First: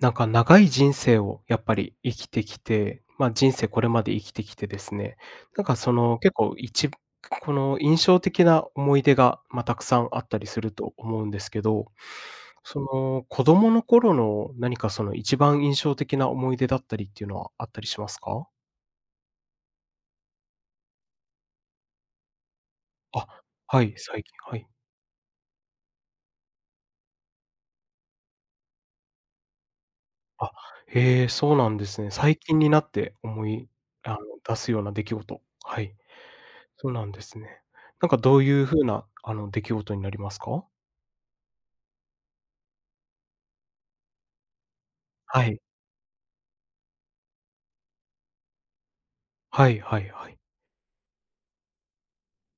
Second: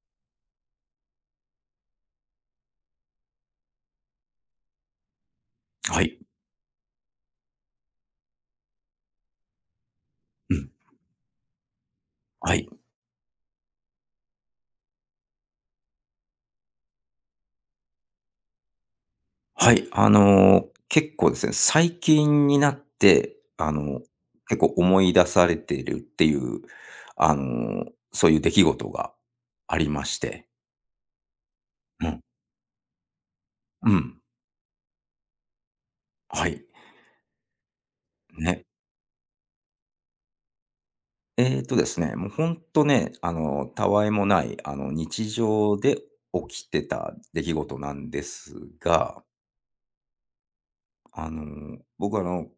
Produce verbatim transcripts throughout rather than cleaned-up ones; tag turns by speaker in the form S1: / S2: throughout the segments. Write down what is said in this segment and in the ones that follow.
S1: なんか長い人生をやっぱり生きてきて、まあ、人生これまで生きてきてですね、なんかそ
S2: はい。
S1: の結構一この印象的な思い出が、まあ、たくさんあったり
S2: う
S1: す
S2: ん。
S1: ると思うんですけど、
S2: はい。
S1: その子供の頃の何かその一番印象的な思い出だったりっていうのはあったりしますか？
S2: はい。あの、結構ですね、最近になっ
S1: あ、
S2: て、あ
S1: はい、
S2: の、
S1: 最近、は
S2: 結構
S1: い。
S2: 思い出されているっていう、あの、そういう出来事がありまして。
S1: あ、へえ、そうなんです
S2: う
S1: ね。
S2: ん。
S1: 最近になって思い
S2: う
S1: あの、
S2: ん。
S1: 出すような出来事。はい。
S2: はい。
S1: そうなんですね。なんかどうい
S2: ね。
S1: う風な、あの、出来事になりますか？
S2: えっとですね、もうほんとね、あの、たわいもない、あの、日
S1: はい。
S2: 常で起きてた出来事なんですが、
S1: はいはいはい。
S2: あの、僕はあの、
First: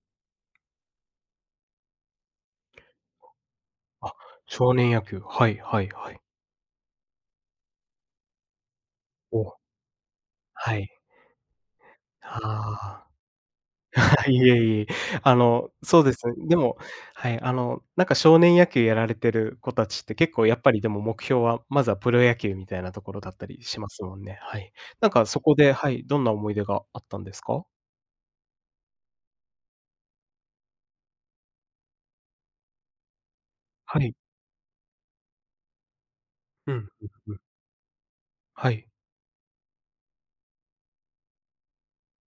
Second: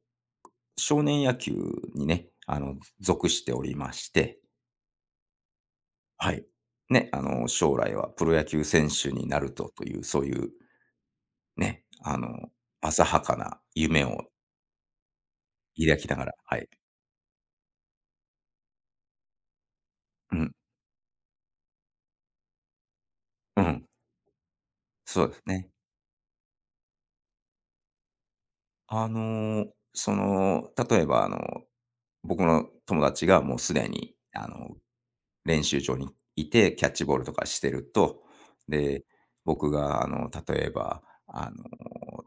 S2: 少年野球にね、あの、属しておりまし
S1: あ、
S2: て。
S1: 少年野球。はいはいはい。
S2: はい。ね、あの、将来はプロ野球選手になる
S1: お。
S2: とという、そういう
S1: はい。
S2: ね、あの、
S1: あ
S2: 浅
S1: あ、
S2: はかな夢を
S1: いえいえ。あの、
S2: 抱
S1: そう
S2: き
S1: で
S2: なが
S1: す
S2: ら、
S1: ね。で
S2: はい。
S1: も、はい、あの、なんか少年野球やられてる子たちって結
S2: う
S1: 構
S2: ん、
S1: やっぱりでも目標は、まずはプロ野球みたいなところだった
S2: う
S1: りし
S2: ん、
S1: ますもんね。はい。なん
S2: そ
S1: か
S2: うで
S1: そ
S2: す
S1: こ
S2: ね。
S1: で、はい、どんな思い出があったんですか？
S2: あの、その、例えば、あの、僕の友達がもうすで
S1: は
S2: に、
S1: い。
S2: あの、練習場にい
S1: う
S2: て、
S1: ん、う
S2: キ
S1: ん
S2: ャッチボールと
S1: うん、
S2: かしてると、
S1: はい。
S2: で、僕が、あの、例えば、あの、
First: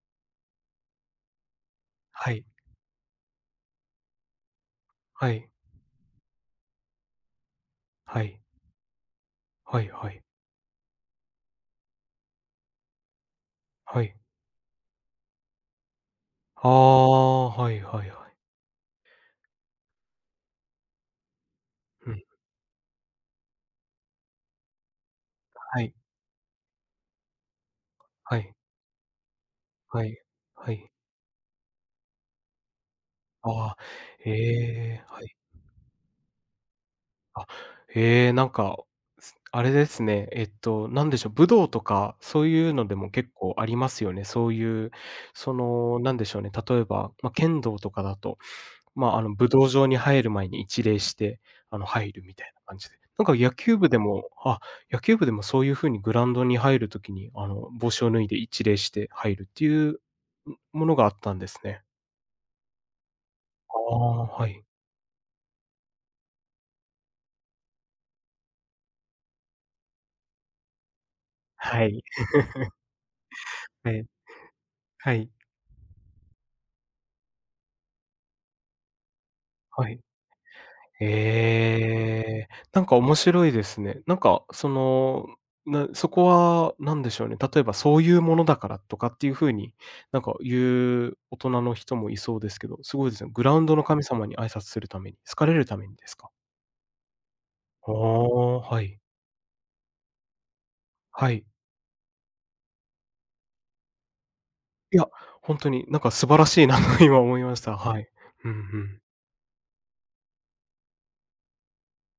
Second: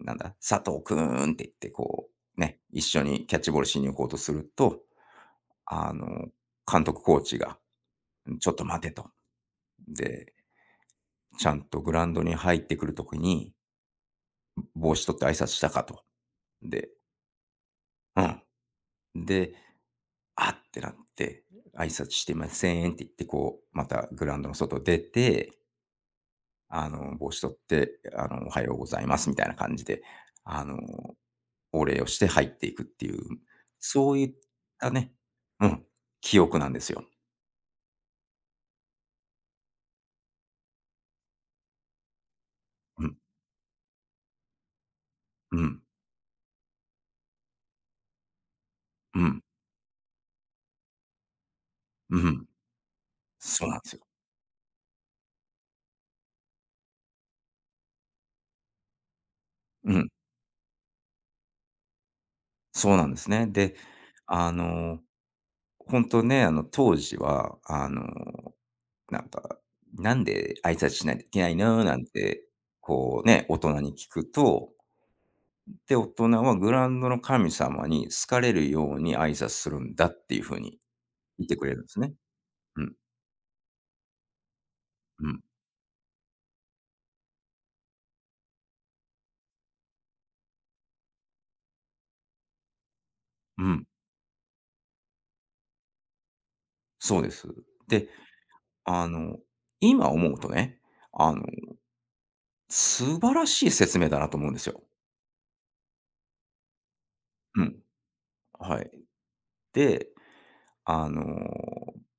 S2: なんだ、佐藤くんって言って、こ
S1: は
S2: う、
S1: い。
S2: ね、一緒にキャッチボールしに行こうとすると、
S1: はい。
S2: あの、監督コーチが、
S1: はい。
S2: ちょっと待てと。
S1: はいはい。
S2: で、ちゃんとグラウンドに入ってくるときに、
S1: はい。
S2: 帽子取って挨拶したかと。
S1: あ
S2: で、
S1: あ、はいはい
S2: う
S1: はい。
S2: ん。で、あってなって、挨
S1: う
S2: 拶
S1: ん、
S2: してませんって言って、こう、またグラウンドの外出て、
S1: はい、
S2: あの、帽子取って、あ
S1: は
S2: の、お
S1: い、
S2: はようございますみたいな感じで、
S1: はい、
S2: あ
S1: は
S2: の、
S1: い。
S2: お礼をして入っていくっていう、
S1: ああ、
S2: そうい
S1: え
S2: った
S1: え、
S2: ね。
S1: はい。
S2: うん、記憶なんですよ。
S1: あ、ええ、なんか、すあれですね、えっと、なんでしょう、武道とかそういうので
S2: う
S1: も
S2: ん、
S1: 結構ありますよね。そういう、そ
S2: うん、
S1: の、なんでしょうね、例えば、ま、剣道とかだと、まあ、
S2: う
S1: あの、
S2: ん、
S1: 武道場に入る前に一礼して、あの、入
S2: う
S1: るみた
S2: ん。
S1: いな感じで。なんか野
S2: そうな
S1: 球
S2: ん
S1: 部
S2: です
S1: で
S2: よ。
S1: もあ、野球部でもそういう風にグラウンドに入る時に、あの、帽子を脱いで一礼して入るっていう、
S2: うん。
S1: ん、ものがあったんですね。
S2: そうなんですね。
S1: あ
S2: で、
S1: あ、は
S2: あ
S1: い。
S2: の、本当ね、あの、当時は、あの、なんか、「なんで挨拶しないといけないの？」
S1: は
S2: な
S1: い、
S2: んて、こうね、大人
S1: は
S2: に
S1: い、
S2: 聞くと、
S1: はい。
S2: で、大人はグラウンドの神様に好かれるように挨拶する
S1: は
S2: ん
S1: い。
S2: だっていう風に言ってくれるんですね。
S1: ええ、
S2: う
S1: なん
S2: ん、
S1: か面白いですね。なんか、そ
S2: う
S1: の、
S2: ん、
S1: なそこは何でしょうね、例えばそういうものだからとかっていう風に、なんか言う大人の人もいそうですけど、すごいですね。グラウ
S2: う
S1: ンドの
S2: ん、
S1: 神様に挨拶するために、好かれるためにですか？
S2: そうです。
S1: あ
S2: で、
S1: あ、はい。
S2: あの、今思うとね、
S1: は
S2: あの、
S1: い。
S2: 素晴らしい説明だなと思うんですよ。
S1: いや、ほんとになんか素晴らしいなと今思いまし
S2: うん、
S1: た。はい。うんう
S2: はい。
S1: ん。
S2: で、あの、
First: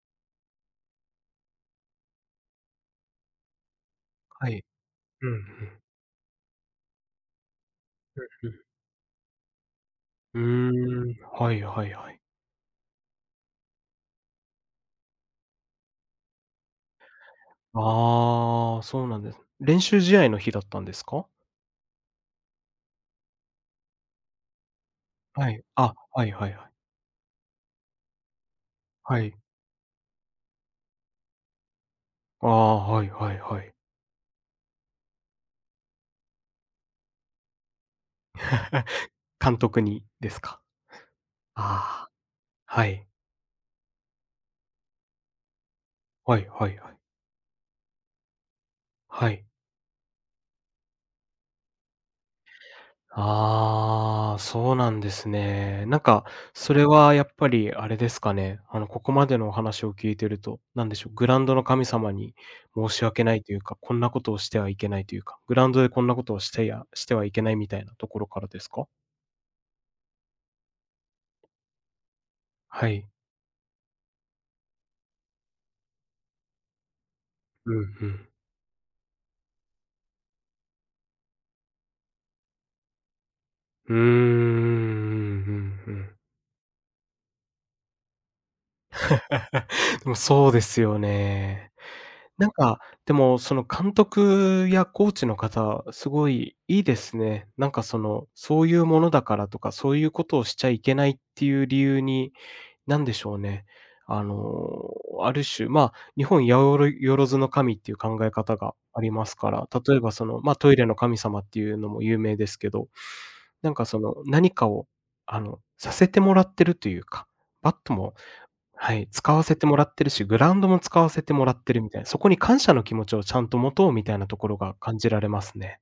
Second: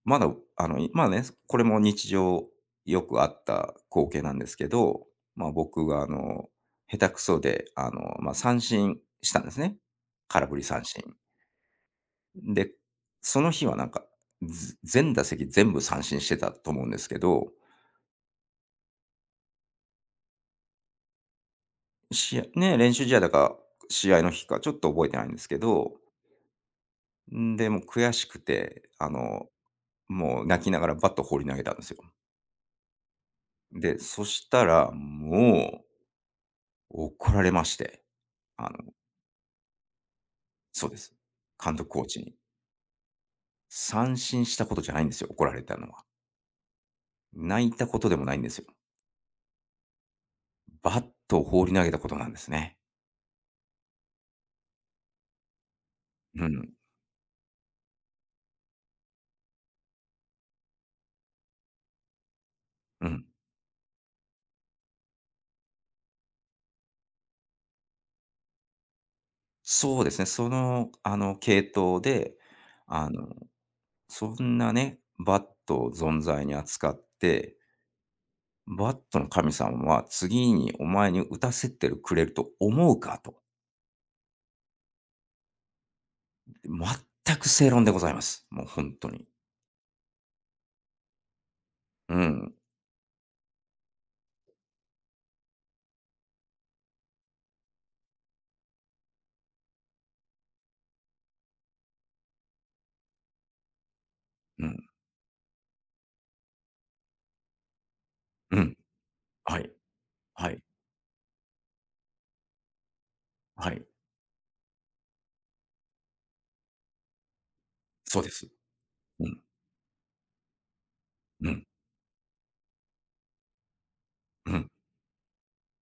S2: まだ、あの、いまあね、これも日常よくあった光景なんで
S1: は
S2: す
S1: い。
S2: けど、
S1: うんう
S2: まあ、
S1: ん。
S2: 僕があの、下手くそで、あの、まあ、
S1: うんう
S2: 三
S1: ん。
S2: 振したんですね。
S1: うー
S2: 空振り三振。
S1: ん、はいはいはい。
S2: で、その日はなんか、ず全打席全部三振してたと思うんですけど、
S1: ああ、そうなんです。練習試合の日だったんですか？
S2: 試合ね、練習試合だか、試合の日かちょっと覚えてないんです
S1: は
S2: け
S1: い。あ、
S2: ど、
S1: はいはいはい。
S2: んで、もう悔しくて、あ
S1: はい。
S2: の、もう泣きながらバット放り投げたんですよ。
S1: ああ、はいはいはい。
S2: で、そしたらもう怒られまして、あの
S1: 監督にですか？
S2: そうです。監督コー
S1: ああ、
S2: チに。
S1: はい。
S2: 三振したことじゃないんですよ、怒られたのは。
S1: はいはいはい。
S2: 泣いたことでもないんですよ。
S1: はい。
S2: バットを放り投げたことなんですね。
S1: ああ、そうなんですね。なんか、
S2: うん、
S1: それはやっぱりあれですかね、あの、ここまでのお話を聞いてると、なんでしょう、グラウンドの神様に申し
S2: う
S1: 訳
S2: ん。
S1: ないというか、こんなことをしてはいけないというか、グラウンドでこんなことをしてやしてはいけないみたいなところからですか？
S2: そうですね、その、あの、系統で、
S1: はい。
S2: あの、そんなね、バットを存在に扱って、
S1: うんうん。
S2: バットの神様は次にお前に打たせてくれると思うかと。
S1: うーん、うんうんうん。
S2: 全く正論でございます。もう本当に。
S1: でもそうですよね。
S2: う
S1: なん
S2: ん、
S1: か、でもその監督やコーチの方、すごいいいですね。なんかその、そういうものだからとか、そういうことをしちゃいけないっていう理由に、なんでしょうね。あ
S2: うん、
S1: の、ある種、まあ、日本やおろよろずの神っていう考え方
S2: う
S1: が
S2: ん。
S1: ありますか
S2: は
S1: ら、
S2: い、
S1: 例えばその、
S2: は
S1: まあ、
S2: い、
S1: トイレの神様っていうのも有名ですけど、な
S2: は
S1: ん
S2: い。
S1: かその、何かを、あの、させてもらってるというか、バットも
S2: そうです。
S1: はい、
S2: う
S1: 使
S2: ん、
S1: わせてもらってるし、グラウンドも使わせても
S2: う
S1: らっ
S2: ん、
S1: てるみたいな、そこに感謝の気持ちをちゃんと持とうみたいなとこ
S2: う
S1: ろ
S2: ん。
S1: が感じられますね。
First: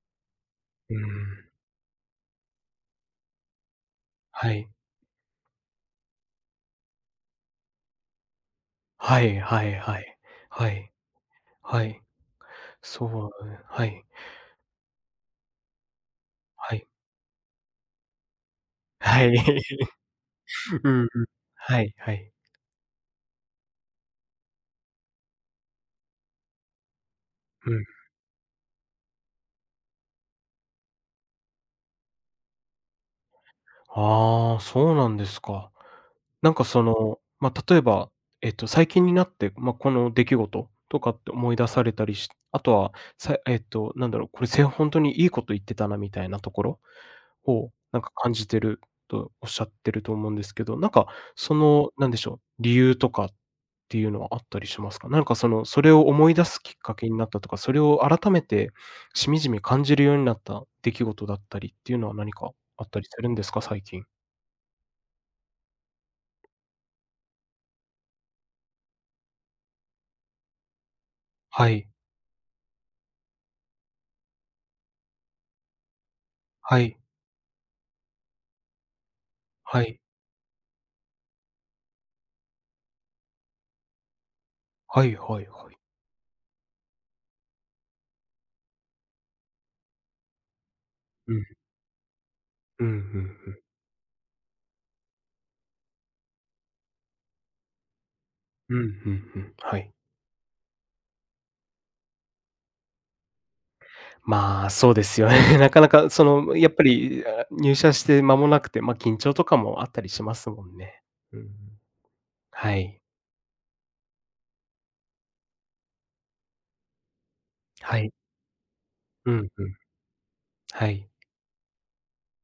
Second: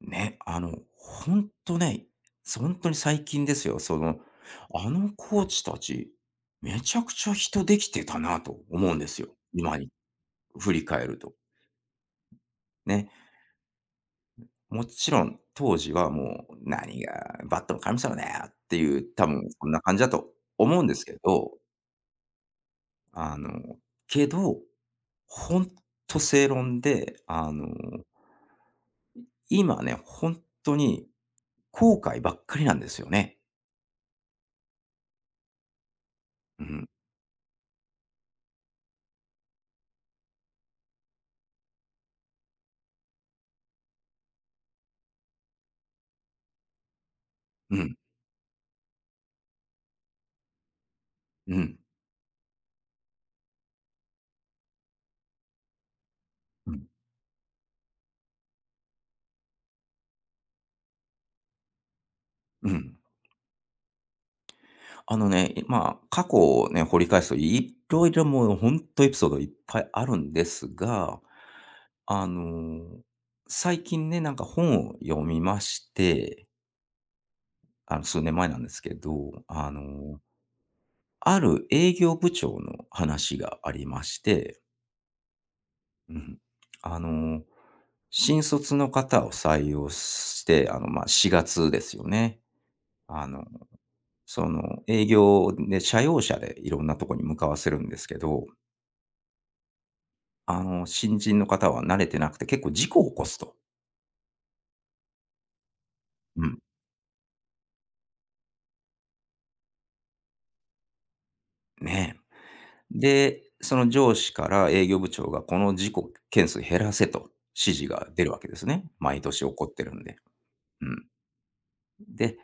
S2: ね、あの、
S1: う
S2: ほ
S1: ん。
S2: んとね、本ほんとに最近ですよ、その、
S1: はい。
S2: あのコーチたち、めちゃくちゃ人できてたなと思うんです
S1: は
S2: よ、
S1: いはい
S2: 今に
S1: はい。は
S2: 振り
S1: い。
S2: 返ると。
S1: はい。そ
S2: ね。
S1: うね。はい。
S2: もちろん当時はもう、
S1: はい。
S2: 何がバットの神様だよっていう、
S1: は
S2: 多
S1: い。
S2: 分そんな感じだと思 うん
S1: う
S2: で
S1: ん
S2: す
S1: うん。
S2: けど、
S1: はいはいはい、そう、はいはいはい、
S2: あの、けど、ほんと正論で、あの
S1: うん。
S2: 今ね、本当に後悔ばっかりなんですよね。
S1: ああ、そうなんですか。なん
S2: う
S1: かそ
S2: ん、
S1: の、まあ、例えば、えっと、最近になって、まあ、この出来事とかって思い出されたりし、あとは、さえっと、なんだろう、これ、せ本当にいいこと言ってたなみたいなところを、
S2: うん、
S1: なんか感じてるとおっしゃってると思うんですけど、なんかそ
S2: うん、
S1: の、なんでしょう、理由とかっていうのはあったりしますか？なんかその、それを思い出す
S2: う
S1: きっ
S2: ん、
S1: かけになったとか、それを改めてしみじみ感じるようになった出来事だったりっていうのは何か
S2: う
S1: あっ
S2: ん。
S1: たりするんですか？最近。
S2: あのね、まあ、過去をね、掘り返すと色々もう本当エピソードいっぱいあるんですが、
S1: はい、
S2: あの、最近ね、なんか本を読みまして、
S1: はい、
S2: あの、数年前なんですけど、あ
S1: はい、
S2: の、ある営業部長の話がありまして。
S1: はいはいはい。
S2: うん。あの、新卒の方を採用して、あの、まあ、
S1: う
S2: 4
S1: ん、
S2: 月ですよね。
S1: うん、うんう
S2: あの、
S1: ん。
S2: その、営業で社用車でいろんなとこに向かわせるんですけど、
S1: うん、うんうん、はい。
S2: あの、新人の方は慣れてなくて結構事故を起こすと。
S1: まあ、そうですよね。なかなかそ
S2: う
S1: の、
S2: ん。
S1: やっぱり、あ、入社して間もなくて、まあ、緊張とかもあったりしますもんね。うんうん。
S2: ね
S1: は
S2: え。
S1: い。
S2: で、その上司から営業部長がこの事故件数減らせと指示
S1: は
S2: が
S1: い。
S2: 出るわけですね。毎
S1: うん
S2: 年
S1: うん。
S2: 起こってるんで。う
S1: は
S2: ん。
S1: い。
S2: で、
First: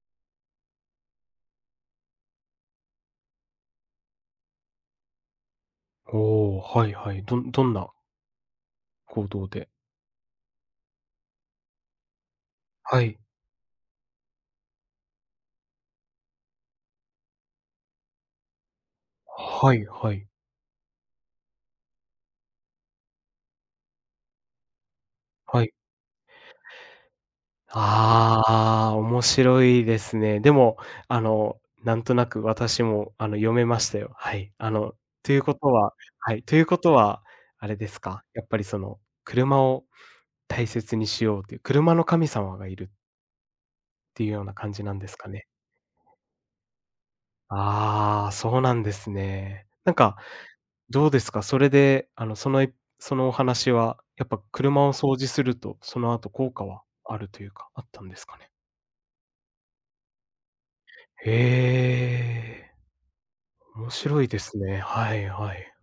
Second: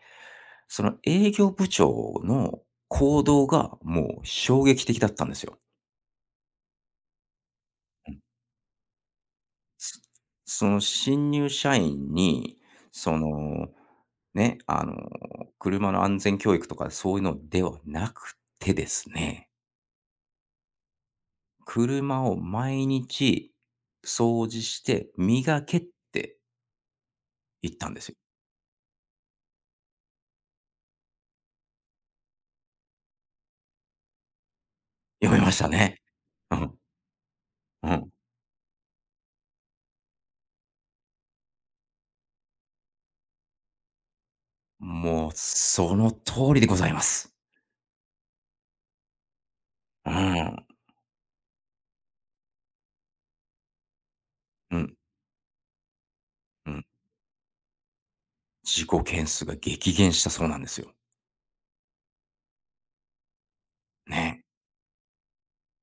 S2: その営業部長の行動がもう衝撃的だったんですよ。
S1: おお、はいはい。どんどんな行動で？
S2: すその新入社員に、
S1: は
S2: そ
S1: い。
S2: の、ね、あの、車の安全教育とかそういうのではなくてですね、
S1: はいはい。
S2: 車を毎日掃除して磨
S1: はい。
S2: けって言ったんですよ。
S1: ああ、面白いですね。でも、あの、なんとなく私も、あの、読めましたよ。はい。あの、と
S2: 読
S1: いう
S2: めま
S1: こ
S2: した
S1: とは、
S2: ね。
S1: はい、と
S2: う
S1: いう
S2: ん、
S1: ことは、あれで
S2: う
S1: す
S2: ん。
S1: か、やっぱりその、車を大切にしようという、車の神様がいるっていうような感じなんです
S2: も
S1: か
S2: う
S1: ね。
S2: その通りでございます。
S1: ああ、そうなんですね。なん
S2: う
S1: か、
S2: ん、
S1: どうですか？それで、あの、その、いそのお話は、やっぱ
S2: う
S1: 車を
S2: ん、
S1: 掃除すると、その後効果
S2: う
S1: は
S2: ん。
S1: あるというか、あったんですかね？
S2: 事故件数が激減したそうなんですよ。
S1: へえ、面白いで
S2: ね。
S1: すね。はいはい。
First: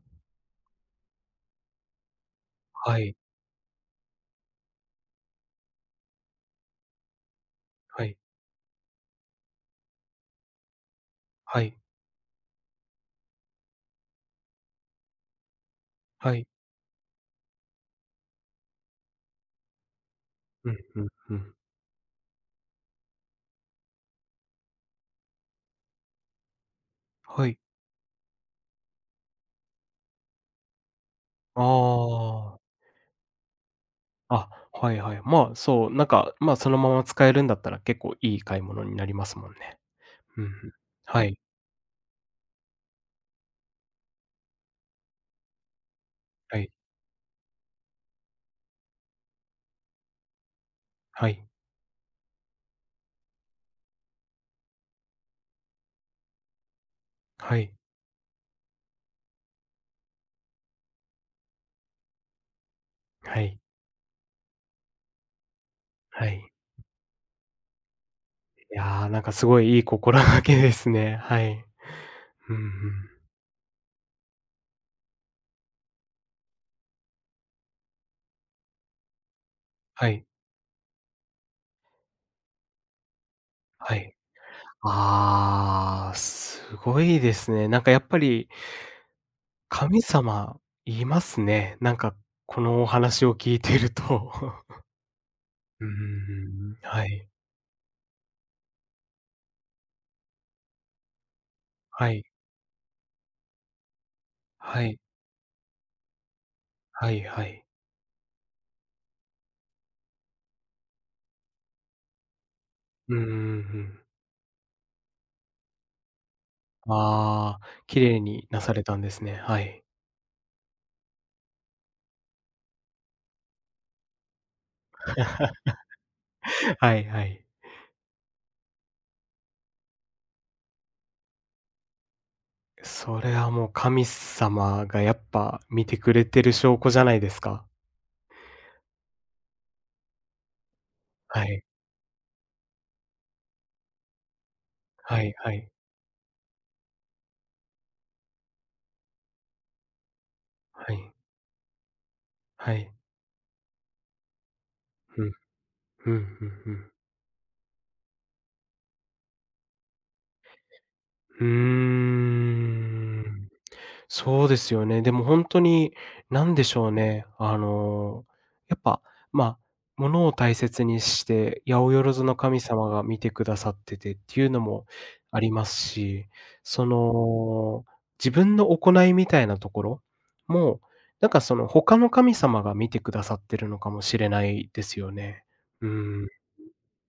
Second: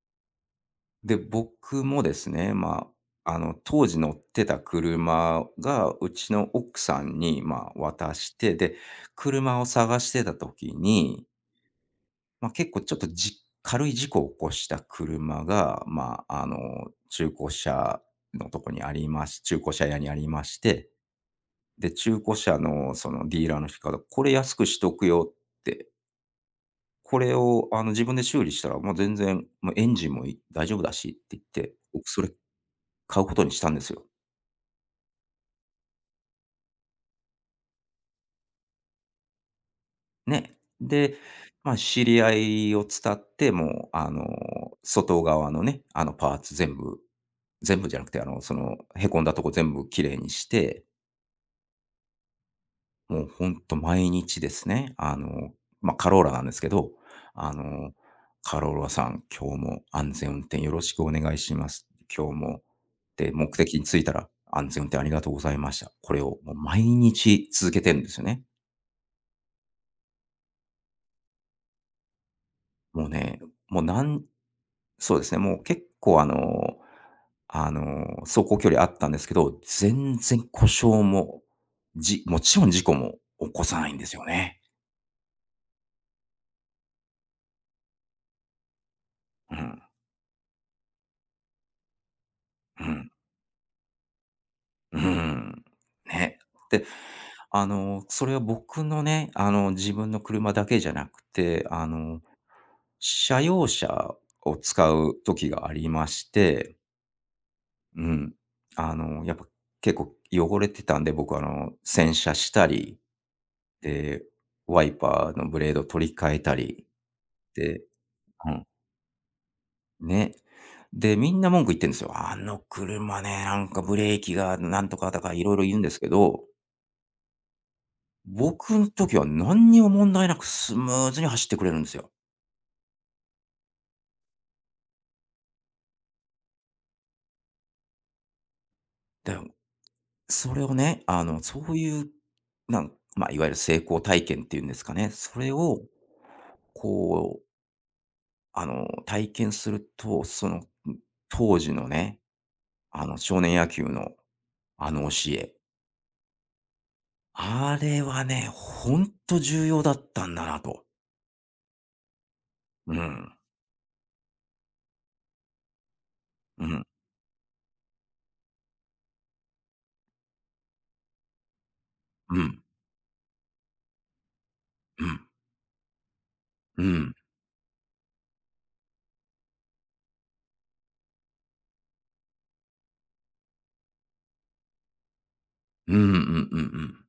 S2: で、僕もですね、ま
S1: はい
S2: あ、あの、当時乗ってた車が、うちの奥さんに、まあ、
S1: は
S2: 渡
S1: い。
S2: して、で、車を探してた時に、
S1: はい。
S2: まあ、結構ちょっとじ軽い事故を起こした車が、ま
S1: は
S2: あ、あ
S1: い。
S2: の、中古車のとこにありまし中古車屋にありまし
S1: うん
S2: て、
S1: うんうん。
S2: で、中古車のそのディーラーの人から、これ安くしとくよって、これ
S1: はい。
S2: をあの自分で修理したら、もう全然もうエンジンもい大丈夫だしって言っ
S1: あ
S2: て、僕それ
S1: あ、
S2: 買うことにしたんですよ。
S1: あ、はいはい。まあ、そう、なんか、まあ、そのまま使えるんだったら、結構いい買い物になりますもんね。うんう
S2: ね。
S1: ん。
S2: で、
S1: はい、
S2: まあ、知り合いを伝って、もう、あの、外側のね、あの、パーツ
S1: はい、
S2: 全部、全部じゃなくて、あの、その、へこんだとこ全部きれいにして、
S1: はい、
S2: もうほんと毎日ですね、あの、まあ、カローラなんですけど、あ
S1: はい、
S2: の、「カローラさん、今日も安全運転よろしくお願いします。今日も」で、
S1: は
S2: 目
S1: い、
S2: 的に着いたら、「安全運転ありがとうございました」。これ
S1: は
S2: を
S1: い。
S2: もう毎日続けてるんですよね。
S1: いや、なんかすごいいい心がけですね。はい。うんうん。
S2: もうね、もうなんそうですね、もう結構あの、あの、走行距離あったんですけど、
S1: は
S2: 全
S1: い、
S2: 然故障も、じもちろん事故も起こさない
S1: は
S2: んです
S1: い。
S2: よね。
S1: ああ、すごいですね。なんかやっぱり
S2: うん、
S1: 神様いますね。なんかこ
S2: う
S1: のお
S2: ん、
S1: 話を聞いていると。
S2: うん。
S1: う
S2: ね。
S1: んん。
S2: で、
S1: はい、
S2: あの、それは僕のね、あの、自分の車だけじゃなくて、あ
S1: は
S2: の、
S1: い、
S2: 社用車を
S1: は
S2: 使
S1: い、
S2: う時がありまして、
S1: はいはい。
S2: うん。あの、やっぱ結構汚れてたんで、僕あの、洗車したり
S1: うんうんうん。
S2: で、ワイパーのブレード取り替えたり、
S1: ああ、
S2: で、
S1: 綺麗に
S2: う
S1: な
S2: ん、
S1: されたんですね。はい。
S2: ね。で、みんな文句言ってんですよ。あの車ね、なんかブレーキがなんとかだかいろいろ言うんですけど、
S1: はいはい。
S2: 僕の時は何にも問題なくスムーズに走ってくれるんですよ。
S1: それはもう神様がやっぱ見てくれてる証拠じゃないですか。
S2: で、それをね、あの、
S1: は
S2: そ
S1: い。
S2: ういう、なんまあ、いわゆる成功体験っていうんですかね、
S1: はい
S2: そ
S1: は
S2: れ
S1: い
S2: をこう、あの、体験すると、その、
S1: はい、はい。
S2: 当時のね、
S1: はい。
S2: あの、少年野球のあの
S1: う
S2: 教
S1: ん、
S2: え。
S1: ふんふんふん。
S2: あれはね、ほんと重要だったんだなと。
S1: うー
S2: うん、
S1: ん。そうですよね。でも本当に、なんで
S2: う
S1: し
S2: ん、
S1: ょうね、あの、やっぱ、ま、あものを大切にして、八百万の
S2: う
S1: 神
S2: ん、
S1: 様が見てくださっててっていうのも
S2: うん、
S1: ありますし、
S2: う
S1: そ
S2: ん、
S1: の、自分の行いみたいなところも、なんかその、他の神様が見てくださってるのかもしれないですよね。う
S2: うんうんう
S1: ん。
S2: んうん。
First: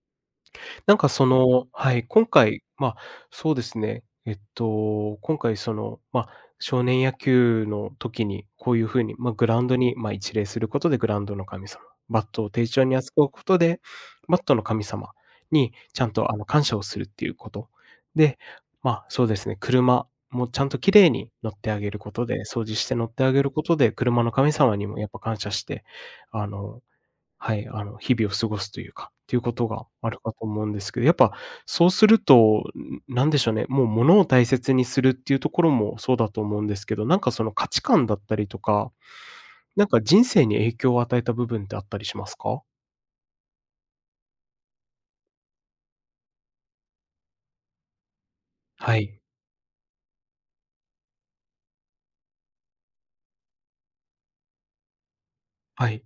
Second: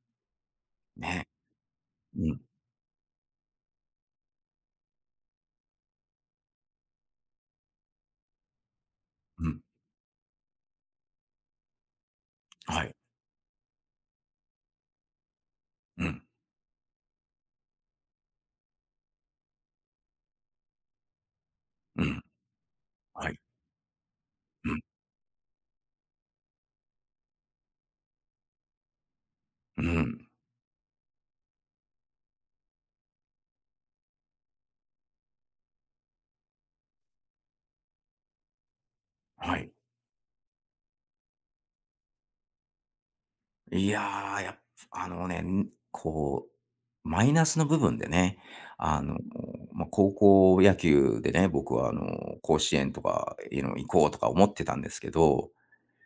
S1: なんかそ
S2: ね。
S1: の、はい、
S2: う
S1: 今
S2: ん、
S1: 回、ま、そうですね、えっと、今回その、ま、少年野球の時に、こういう風に、ま、グ
S2: う
S1: ラ
S2: ん、
S1: ウンドに、ま、一礼することでグラウンドの神様、バットを丁
S2: は
S1: 重
S2: い、
S1: に扱うことで、バットの神様にち
S2: う
S1: ゃん
S2: ん、
S1: とあの感謝をするっていうこと。で、ま、そうですね、車もちゃんと綺麗に乗ってあげる
S2: う
S1: こ
S2: ん、
S1: とで、掃除して乗って
S2: は
S1: あ
S2: い、
S1: げることで、車の神
S2: う
S1: 様
S2: ん、
S1: にもやっぱ感謝して、あのはい、あの、日々を過ごすというか、っていうこと
S2: う
S1: がある
S2: ん、
S1: かと思うんですけど、やっぱそうすると、ん、なんでしょうね、もう物を大切にするっていうところもそうだと思うんですけど、なんかその価値観だったりとか、
S2: はい。
S1: なんか人生に影響を与えた部分ってあったりしますか？
S2: いやー、やっぱあのね、ん、こう、マイナスの部分でね、
S1: は
S2: あの、
S1: い。
S2: まあ、高校野球でね、僕はあの、甲子園とか、いの行こうとか思ってたんですけど。
S1: はい。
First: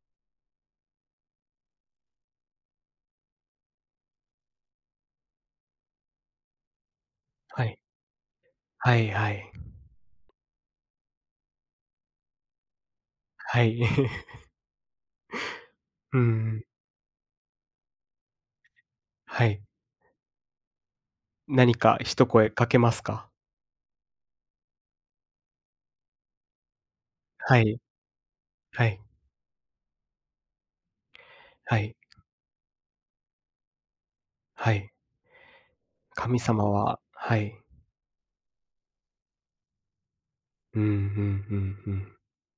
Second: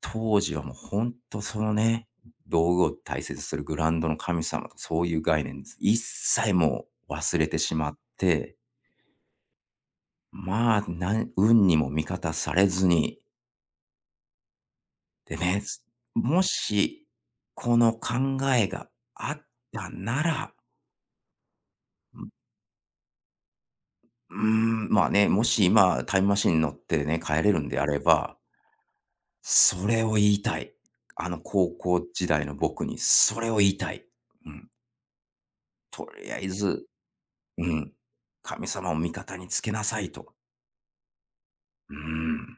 S2: 当時はもうほんとそのね、道具を大切にするグランドの神様とかそういう概念です。一切もう忘れて
S1: は
S2: し
S1: い。
S2: まって、
S1: はいはい。
S2: まあ、なん運にも味方されずに、
S1: はい。
S2: でね、
S1: う
S2: も
S1: ん。
S2: し、この考えがあっ
S1: はい。
S2: たなら、
S1: 何か一声かけますか？
S2: ううーん、まあね、もし今タイムマシンに乗ってね、帰れ
S1: は
S2: るんで
S1: い。
S2: あれば
S1: はい。
S2: それを言いたい。あの高
S1: はい。
S2: 校時代の僕にそれを言いたい。うん。
S1: はい。
S2: とりあ
S1: 神
S2: え
S1: 様
S2: ず。
S1: は、はい。
S2: うん。神様を味方につけなさいと。
S1: うんうんうんう
S2: う
S1: ん。
S2: ん。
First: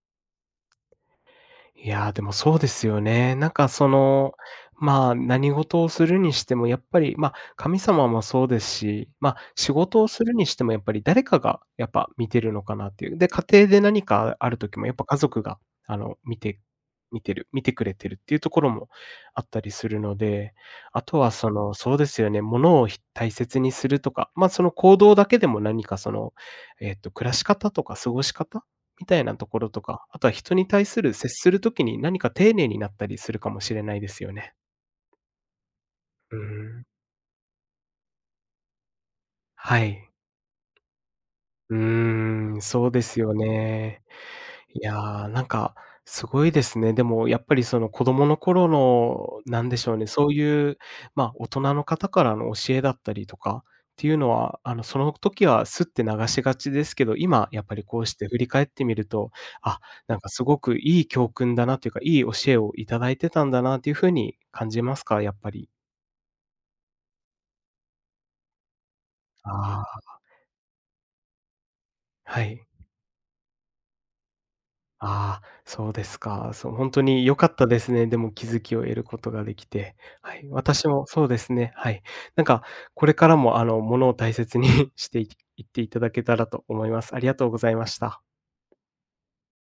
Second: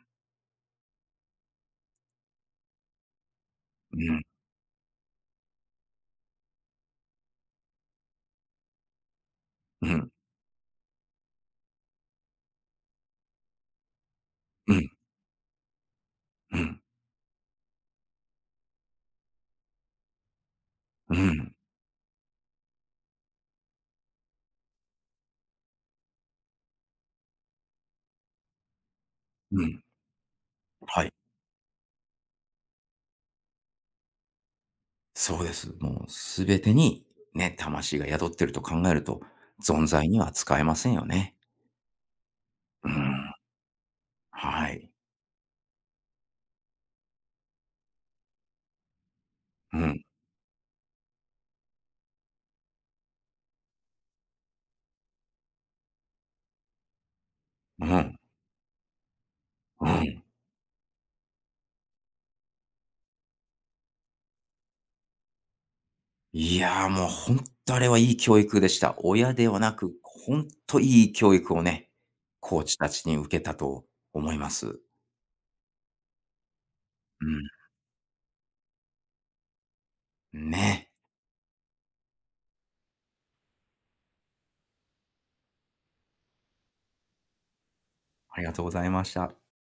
S1: いやー、でもそうですよね。なんかそ
S2: うん。
S1: の、まあ、何事をするにしてもやっぱり、ま、神様もそうですし、ま、仕
S2: う
S1: 事を
S2: ん。
S1: するにしてもやっぱり誰かがやっぱ見てるのかなっていう。で、家庭で何かある
S2: う
S1: 時も
S2: ん。
S1: やっぱ家族が、あの、見
S2: う
S1: て
S2: ん。
S1: 見てる見てくれてるっていうところもあったりするので、あ
S2: う
S1: とはそ
S2: ん。
S1: の、そうですよね、物をひ大切にするとか、ま、その行動だけでも何かその、えっと、暮らし方とか過ごし方みたいなとこ
S2: う
S1: ろ
S2: ん。
S1: とか、あとは人に対
S2: は
S1: す
S2: い。
S1: る接する時に何か丁寧になったりするかもしれないですよね。
S2: そうです。もう
S1: う
S2: すべて
S1: ーん。
S2: にね、魂が宿ってると考えると、
S1: は
S2: 存在
S1: い。
S2: には使えませんよね。
S1: うーん、
S2: う
S1: そうです
S2: ん。
S1: よね。
S2: は
S1: い
S2: い。
S1: やー、なんか、すごいですね。でもやっぱりその子供の頃の、なんで
S2: う
S1: しょう
S2: ん。
S1: ね、そういう、まあ、大人の方からの教えだったりとかっていうのは、あの、その時はすって流しがちですけど、今やっぱ
S2: う
S1: りこうし
S2: ん。
S1: て振り返ってみると、あ、
S2: う
S1: なん
S2: ん。
S1: かすごくいい教訓だなというか、いい教えをいただいてたんだなっていう風に感じますか？やっぱり。
S2: いやー、もう本当あれはいい教育でした。親ではな
S1: あ
S2: く、
S1: あ、
S2: 本当いい教育をね、
S1: は
S2: コー
S1: い。
S2: チたちに受けたと思います。
S1: ああ、そうですか。そう、本当に良かっ
S2: う
S1: たですね。でも気づきを得ることができて。はい、
S2: ん。
S1: 私
S2: ね。
S1: もそうですね、はい。なんか、これからも、あの、物を大切に していいっていただけたらと思います。ありがとうございました。
S2: ありがとうございました。